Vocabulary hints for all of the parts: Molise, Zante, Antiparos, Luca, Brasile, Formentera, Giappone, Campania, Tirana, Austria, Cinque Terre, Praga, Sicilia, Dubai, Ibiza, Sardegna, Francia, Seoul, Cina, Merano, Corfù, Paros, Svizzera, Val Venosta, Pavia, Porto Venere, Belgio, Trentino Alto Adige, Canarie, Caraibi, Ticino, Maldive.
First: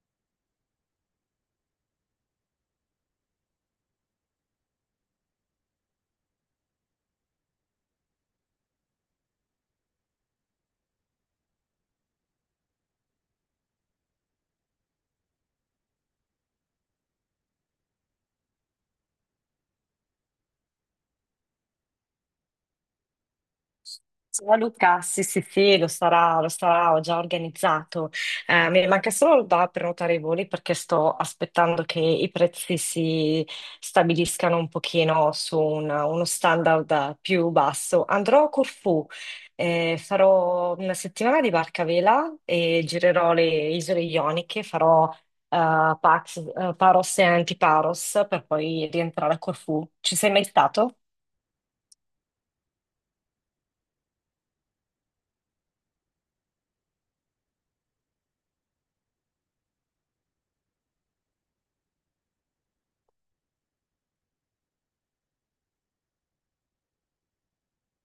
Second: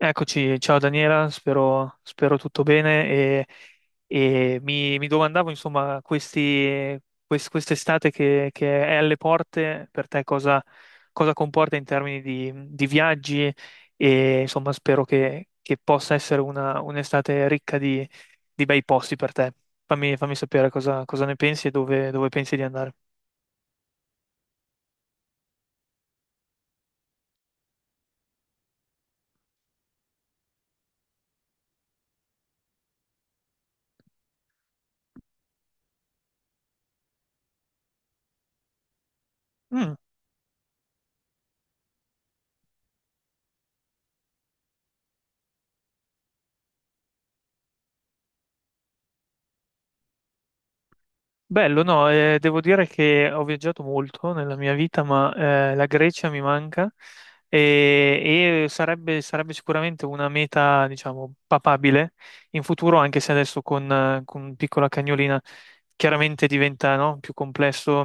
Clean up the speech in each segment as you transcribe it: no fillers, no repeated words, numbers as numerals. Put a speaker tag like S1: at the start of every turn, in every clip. S1: Eccoci, ciao Daniela, spero tutto bene e mi domandavo insomma quest'estate che è alle porte per te cosa comporta in termini di viaggi e insomma spero che possa essere un'estate ricca di bei posti per te. Fammi sapere cosa ne pensi e dove pensi di andare.
S2: Ciao Luca, sì sì sì, lo sarà, ho già organizzato. Mi manca solo da prenotare i voli perché sto aspettando che i prezzi si stabiliscano un pochino su uno standard più basso. Andrò a Corfù, farò una settimana di barca a vela e girerò le isole Ioniche, farò Paros e Antiparos per poi rientrare a Corfù. Ci sei mai stato?
S1: Bello, no, devo dire che ho viaggiato molto nella mia vita, ma la Grecia mi manca e sarebbe sicuramente una meta, diciamo, papabile in futuro, anche se adesso con piccola cagnolina chiaramente diventa, no, più complesso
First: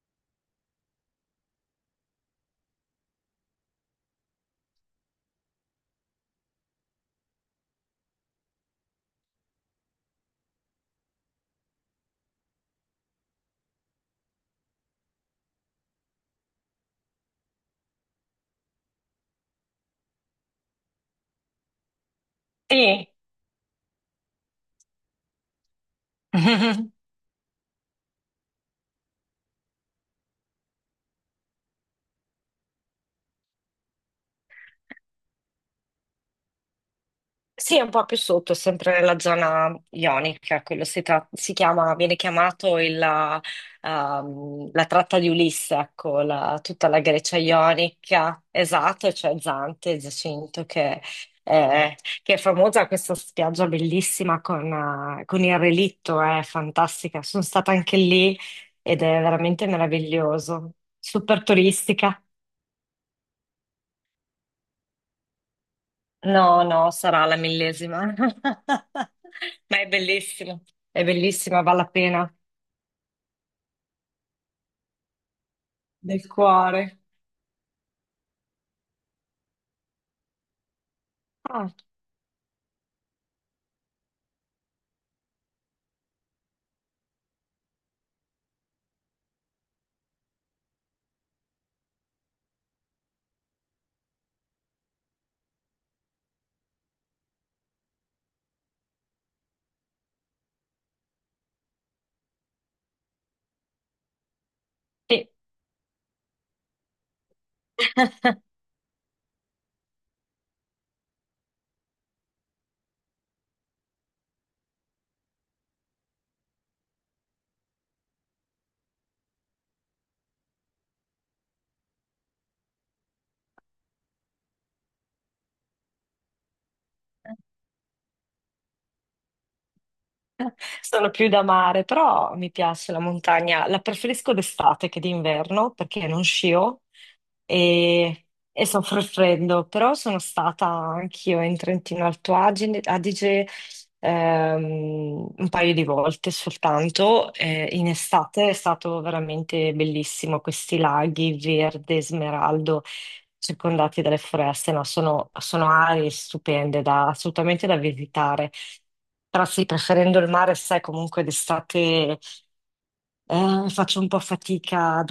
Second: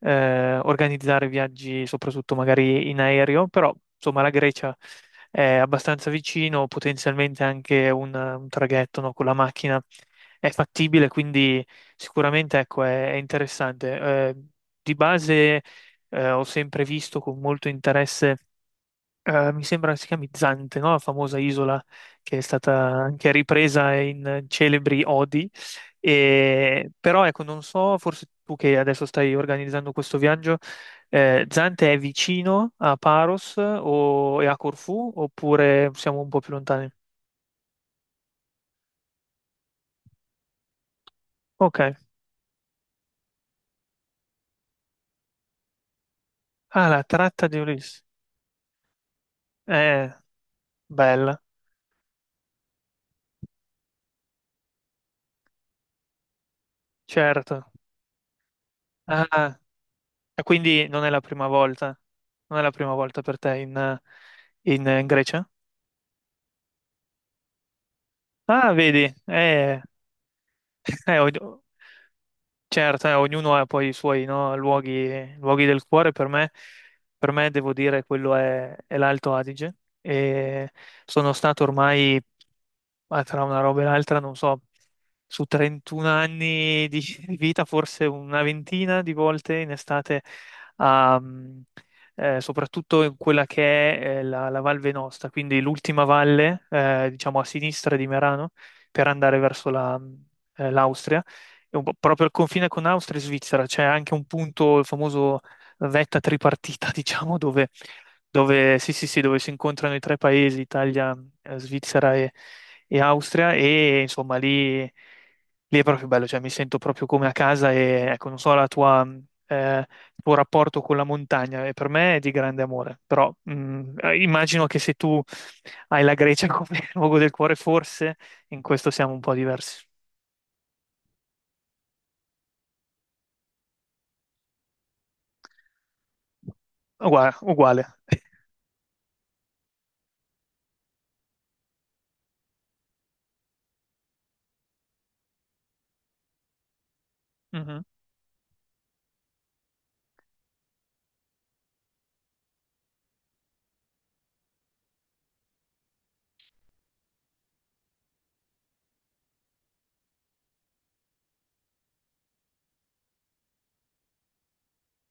S1: organizzare viaggi, soprattutto magari in aereo, però insomma la Grecia è abbastanza vicino, potenzialmente anche un traghetto, no, con la macchina è fattibile, quindi. Sicuramente, ecco, è interessante. Eh, di base, ho sempre visto con molto interesse, mi sembra si chiami Zante, no? La famosa isola che è stata
S2: Sì.
S1: anche ripresa in celebri odi. Però, ecco, non so, forse tu che adesso stai organizzando questo viaggio, Zante è vicino a Paros e a Corfù oppure siamo un po' più lontani?
S2: Sì, è un po' più sotto, sempre nella zona ionica, quello si, si
S1: Ok.
S2: chiama, viene chiamato il la tratta di Ulisse, ecco,
S1: Ah,
S2: tutta la
S1: la
S2: Grecia
S1: tratta di Ulisse.
S2: ionica, esatto, c'è Zante,
S1: Eh,
S2: Giacinto,
S1: Bella,
S2: eh, che è famosa questa spiaggia bellissima con, con il relitto, è fantastica, sono stata
S1: certo.
S2: anche lì ed è
S1: Ah,
S2: veramente
S1: e
S2: meraviglioso,
S1: quindi non è la
S2: super
S1: prima volta,
S2: turistica.
S1: non è la prima volta per te in Grecia?
S2: No, no, sarà la millesima.
S1: Ah, vedi,
S2: Ma è bellissimo, è
S1: eh, og-
S2: bellissima, vale la pena.
S1: certo, ognuno ha poi i suoi, no, luoghi del cuore,
S2: Del cuore.
S1: per me devo dire quello è l'Alto Adige e sono stato
S2: Ah,
S1: ormai ma tra una roba e l'altra, non so, su 31 anni di di vita, forse una ventina di volte in estate, a, mm, soprattutto in quella che è la Val Venosta, quindi l'ultima valle, diciamo a sinistra di Merano, per andare verso l'Austria, e un po' proprio al confine con Austria e Svizzera, c'è anche un punto, il
S2: sì.
S1: famoso vetta tripartita, diciamo, sì, sì, sì, dove si incontrano i tre paesi, Italia, Svizzera e Austria, e insomma lì è proprio bello, cioè mi sento proprio come a casa e ecco, non so il tuo rapporto con la montagna, e per me è di grande amore, però immagino che se tu hai la Grecia come luogo del cuore, forse in questo siamo un po' diversi.
S2: Sono più da mare, però mi piace la montagna. La preferisco d'estate che d'inverno perché non scio
S1: Uguale, uguale.
S2: e, e soffro il freddo. Però sono stata anch'io in Trentino Adige, un paio di volte soltanto.
S1: Mhm.
S2: In estate è stato veramente bellissimo. Questi laghi verde, smeraldo, circondati dalle foreste, no? Sono, sono aree stupende assolutamente da visitare. Però sì, preferendo il mare, sai, comunque d'estate faccio un po' fatica ad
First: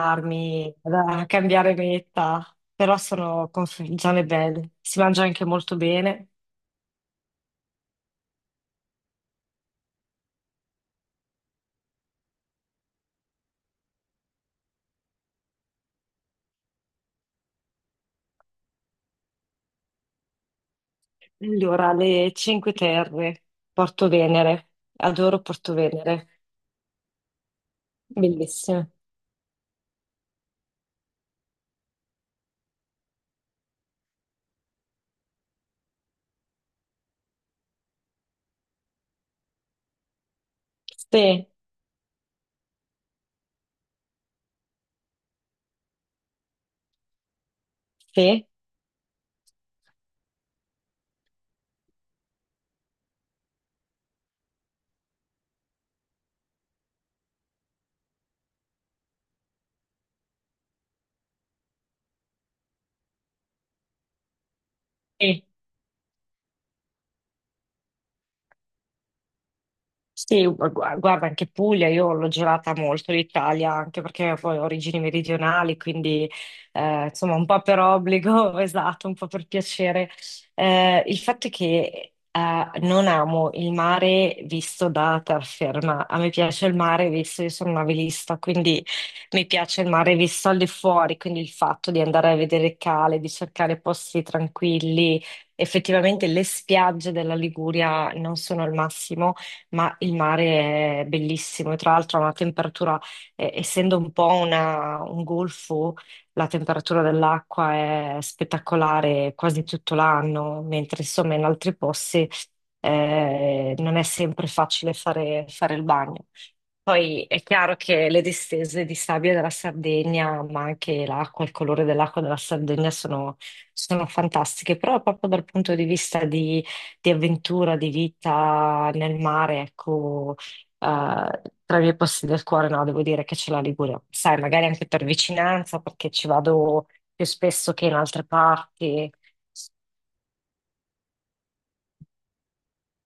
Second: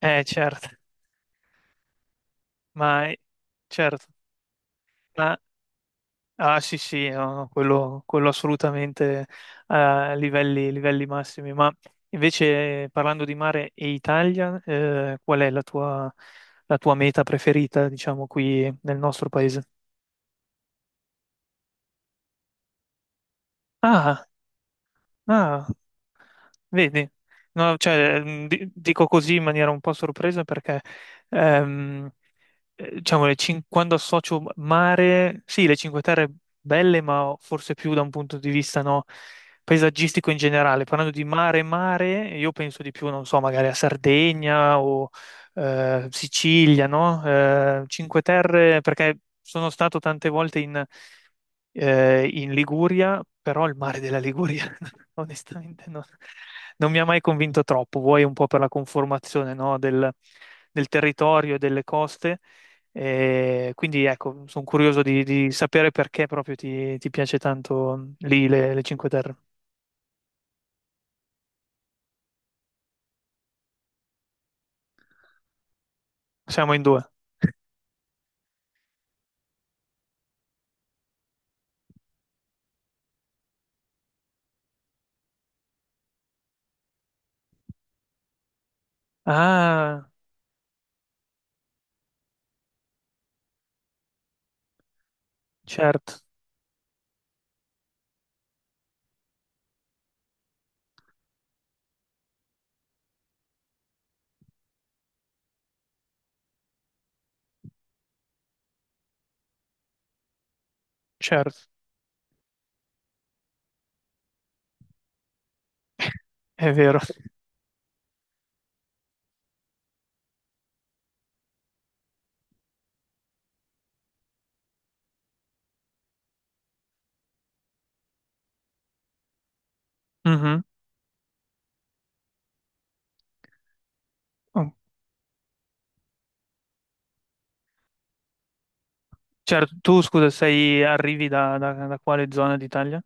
S1: Certo,
S2: a cambiare meta, però
S1: ma
S2: sono
S1: certo.
S2: zone belle, si mangia
S1: Ma
S2: anche molto bene.
S1: Ah, sì, sì, no, no, quello assolutamente a livelli massimi, ma invece parlando di mare e Italia, qual è la tua meta preferita, diciamo, qui nel nostro paese?
S2: Allora, le Cinque Terre, Porto
S1: Ah,
S2: Venere, adoro
S1: ah,
S2: Porto Venere,
S1: vedi, no, cioè,
S2: bellissimo.
S1: dico così in maniera un po' sorpresa perché diciamo, quando associo mare, sì, le Cinque Terre belle, ma forse più da un punto di vista no, paesaggistico in generale. Parlando di
S2: Sì,
S1: mare, mare, io penso di più, non so, magari a Sardegna o Sicilia, no? Cinque
S2: sì,
S1: Terre, perché sono stato tante volte in Liguria, però il mare della Liguria onestamente non mi ha mai convinto troppo, vuoi un po' per la conformazione, no, del territorio e delle coste, quindi ecco, sono curioso di,
S2: sì.
S1: di sapere perché proprio ti piace tanto lì le Cinque Terre.
S2: Sì, guarda, anche Puglia, io l'ho girata molto l'Italia, anche perché poi ho origini meridionali, quindi
S1: Siamo in due.
S2: insomma un po' per obbligo, esatto, un po' per piacere. Il fatto è che non amo il mare visto da terraferma, a me piace il mare visto, io sono una velista, quindi mi piace il
S1: Ah,
S2: mare visto al di fuori, quindi il fatto di andare a vedere cale, di cercare posti tranquilli.
S1: certo,
S2: Effettivamente le spiagge della Liguria non sono il massimo, ma il mare è bellissimo e tra l'altro ha una temperatura, essendo un po' un golfo, la temperatura dell'acqua è spettacolare quasi tutto l'anno, mentre insomma in
S1: certo,
S2: altri posti non è sempre facile fare il bagno.
S1: è vero.
S2: Poi è chiaro che le distese di sabbia della Sardegna, ma anche l'acqua, il colore dell'acqua della Sardegna sono, sono fantastiche, però proprio dal punto di vista di avventura, di vita nel mare, ecco,
S1: Mhm.
S2: tra i miei posti del cuore, no, devo dire che c'è la Liguria. Sai, magari
S1: Oh,
S2: anche per vicinanza, perché ci vado più spesso che in altre parti.
S1: certo, tu scusa, arrivi da quale zona d'Italia?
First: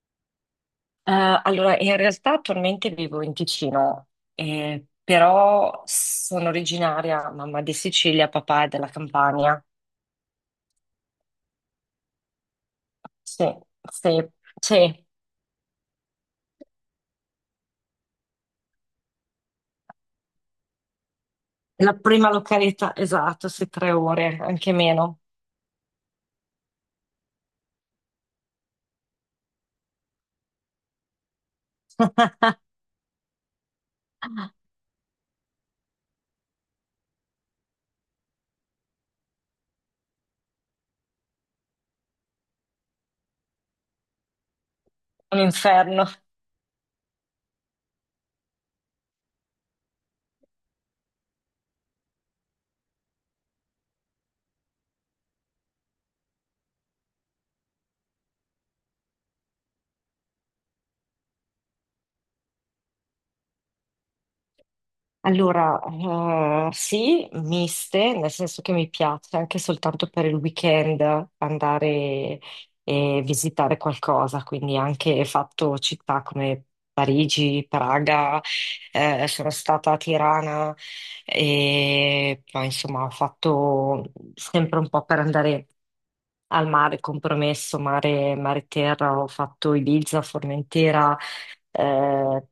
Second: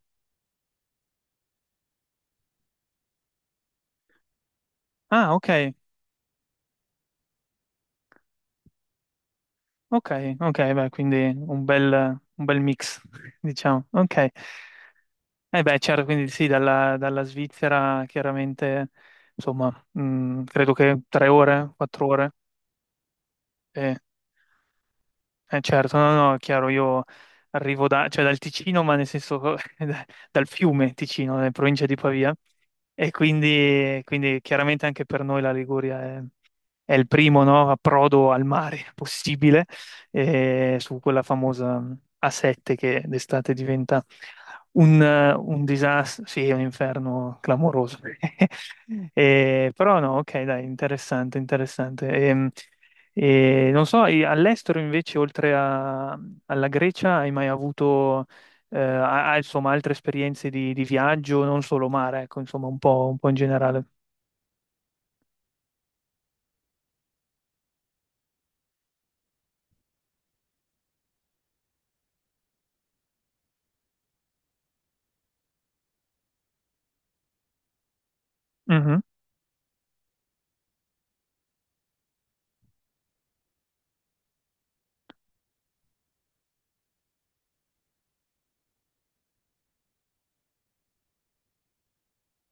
S2: Allora, in realtà attualmente vivo in Ticino,
S1: Ah, ok.
S2: però sono originaria, mamma di Sicilia, papà è della Campania.
S1: Ok, ok, beh, quindi un bel mix,
S2: Sì,
S1: diciamo.
S2: sì,
S1: Ok.
S2: sì,
S1: Eh beh, certo, quindi sì, dalla Svizzera chiaramente, insomma, credo che 3 ore,
S2: la
S1: quattro
S2: prima
S1: ore.
S2: località, esatto, sì, tre
S1: Eh,
S2: ore, anche meno.
S1: certo, no, no, è chiaro, io arrivo cioè dal Ticino, ma nel senso dal fiume Ticino, nella provincia di Pavia, e quindi chiaramente anche per noi la Liguria è il primo, no, approdo al mare possibile su quella famosa A7 che d'estate diventa un, eh,
S2: Un
S1: un
S2: inferno.
S1: disastro, sì, è un inferno clamoroso. Però no, ok, dai, interessante, interessante. Non so, e all'estero invece, alla Grecia, hai mai avuto insomma, altre esperienze di viaggio, non solo mare, ecco, insomma, un po' in generale.
S2: Allora, sì, miste, nel senso che mi piace anche soltanto per il weekend andare e visitare qualcosa, quindi anche fatto città come Parigi, Praga,
S1: Mhm.
S2: sono stata a Tirana e poi insomma ho fatto sempre un po' per andare al mare, compromesso, mare, mare terra, ho fatto Ibiza, Formentera, eh,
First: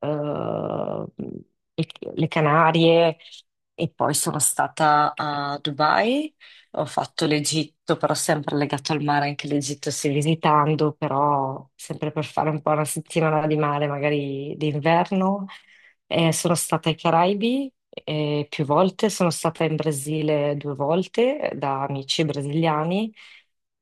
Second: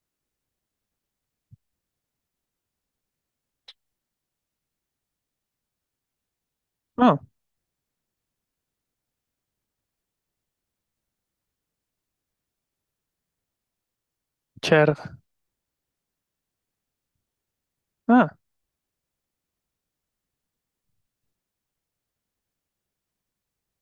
S2: eh, i- le Canarie e poi sono stata a Dubai. Ho
S1: Ah,
S2: fatto l'Egitto, però sempre legato al mare, anche l'Egitto stai visitando, però sempre per fare un po' una settimana di mare, magari
S1: certo.
S2: d'inverno. Sono stata ai Caraibi
S1: Ah.
S2: più volte, sono stata in Brasile 2 volte da amici brasiliani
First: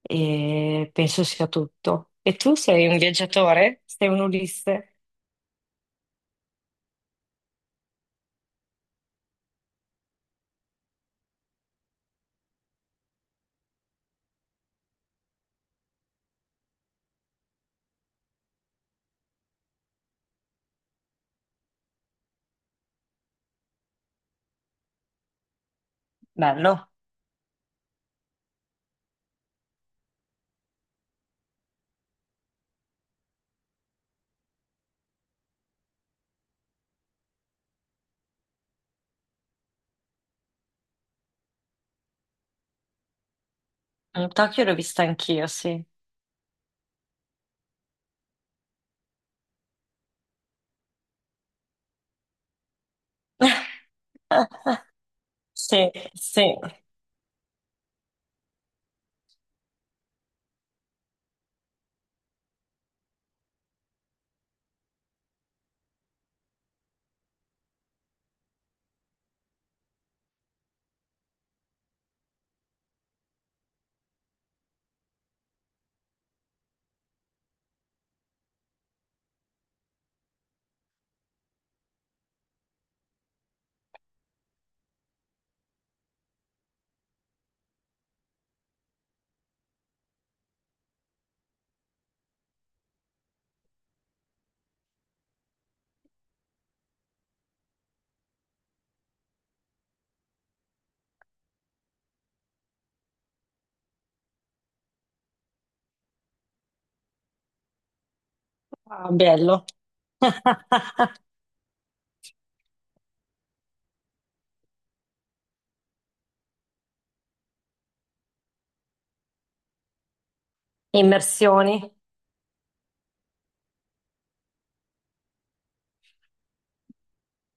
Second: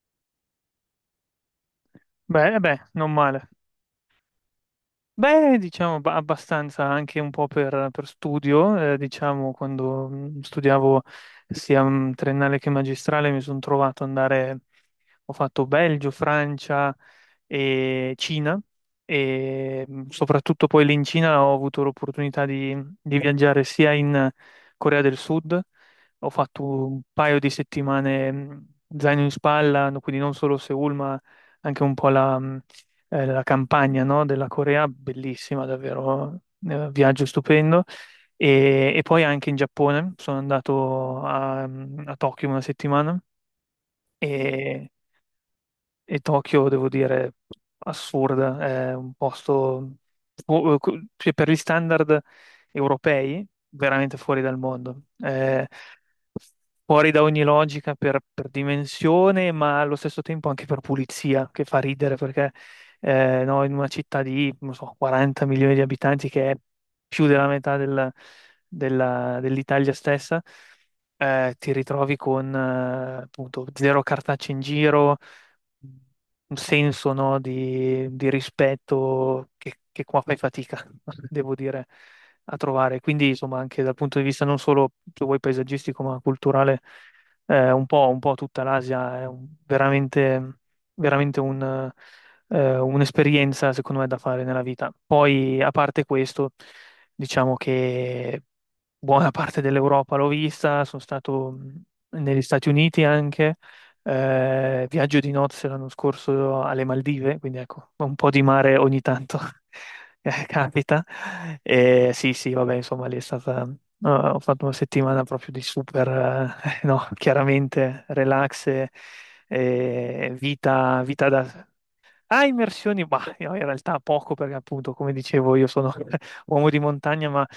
S2: e penso sia tutto. E
S1: Beh,
S2: tu sei un
S1: non male.
S2: viaggiatore? Sei un Ulisse?
S1: Beh, diciamo abbastanza anche un po' per studio, diciamo quando studiavo sia triennale che magistrale mi sono trovato ad andare, ho fatto Belgio, Francia e Cina e soprattutto poi lì in Cina ho avuto l'opportunità di viaggiare sia in Corea del Sud, ho fatto
S2: Bello.
S1: un paio di settimane zaino in spalla, quindi non solo Seoul ma anche un po' la campagna, no, della Corea, bellissima, davvero, viaggio stupendo. E poi anche in Giappone, sono andato a Tokyo una settimana
S2: Mm, Tokyo l'ho
S1: e
S2: vista anch'io, sì.
S1: e Tokyo, devo dire, assurda, è un posto fu- cioè, per gli standard europei veramente fuori dal mondo, è
S2: Sì, sì.
S1: fuori da ogni logica per dimensione, ma allo stesso tempo anche per pulizia, che fa ridere perché no, in una città di, non so, 40 milioni di abitanti, che è più della metà dell'Italia stessa, ti ritrovi con appunto zero cartacce in giro un senso, no, di rispetto che qua fai fatica, devo dire, a trovare. Quindi, insomma, anche dal punto di vista non solo, se vuoi, paesaggistico, ma culturale, un po' tutta l'Asia veramente, veramente un'esperienza, secondo me, da fare nella vita. Poi, a parte questo, diciamo che buona parte dell'Europa l'ho vista, sono stato negli Stati Uniti anche viaggio di nozze l'anno scorso alle Maldive, quindi ecco, un po' di mare ogni
S2: Ah,
S1: tanto
S2: bello.
S1: capita. E sì, sì, vabbè, insomma, lì è stata. No, ho fatto una settimana proprio di super, no, chiaramente relax e vita, vita da.
S2: Immersioni.
S1: Ah, immersioni, ma no, in realtà poco perché appunto, come dicevo, io sono uomo di montagna, ma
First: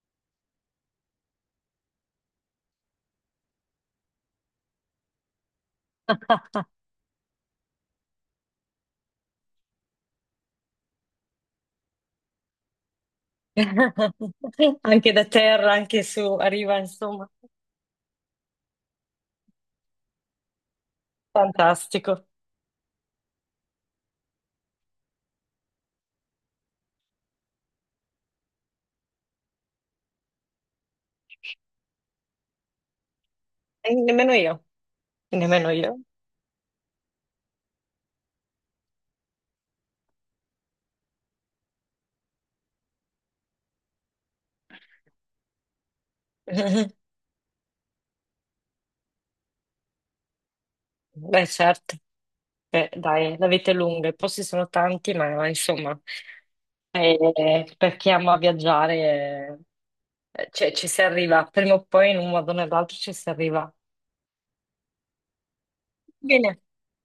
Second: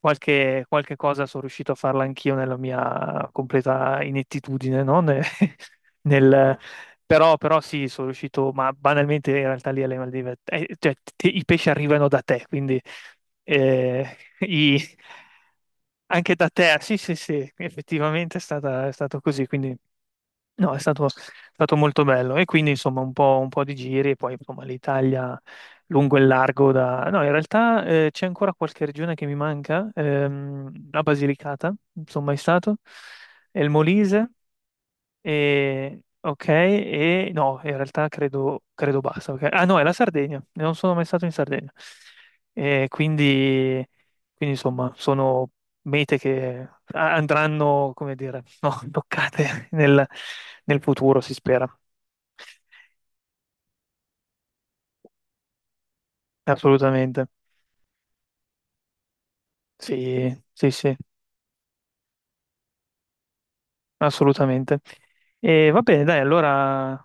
S1: qualche cosa sono riuscito a farla anch'io nella mia completa inettitudine, no? Nel- però sì, sono riuscito, ma banalmente in realtà lì alle Maldive, cioè, i pesci arrivano da te, quindi eh, i-
S2: Anche da terra, anche su,
S1: anche da te,
S2: arriva,
S1: sì, sì,
S2: insomma.
S1: sì, effettivamente è stato così, quindi no, è stato molto
S2: Fantastico.
S1: bello e quindi insomma un po' di giri e poi insomma l'Italia lungo e largo da. No, in realtà c'è ancora qualche regione che mi manca, la Basilicata, non sono mai stato, e il
S2: E
S1: Molise
S2: nemmeno io, nemmeno io.
S1: ok, e no, in realtà credo basta. Ah no, è la Sardegna, non sono mai stato in Sardegna. E quindi, insomma, sono mete che andranno, come dire, no, toccate nel futuro, si
S2: Beh,
S1: spera.
S2: certo, beh, dai, la vita è lunga, i posti sono tanti, ma insomma,
S1: Assolutamente.
S2: per chi ama viaggiare,
S1: Sì, sì,
S2: cioè, ci
S1: sì,
S2: si arriva, prima o poi in un modo o nell'altro ci si arriva.
S1: assolutamente. E va bene, dai,
S2: Bene,
S1: allora,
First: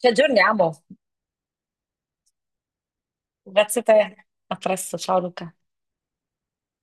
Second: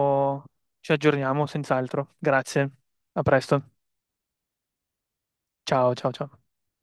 S2: ci aggiorniamo.
S1: ci aggiorniamo senz'altro. Grazie, a presto.
S2: Grazie a te, a presto, ciao Luca.
S1: Ciao, ciao, ciao.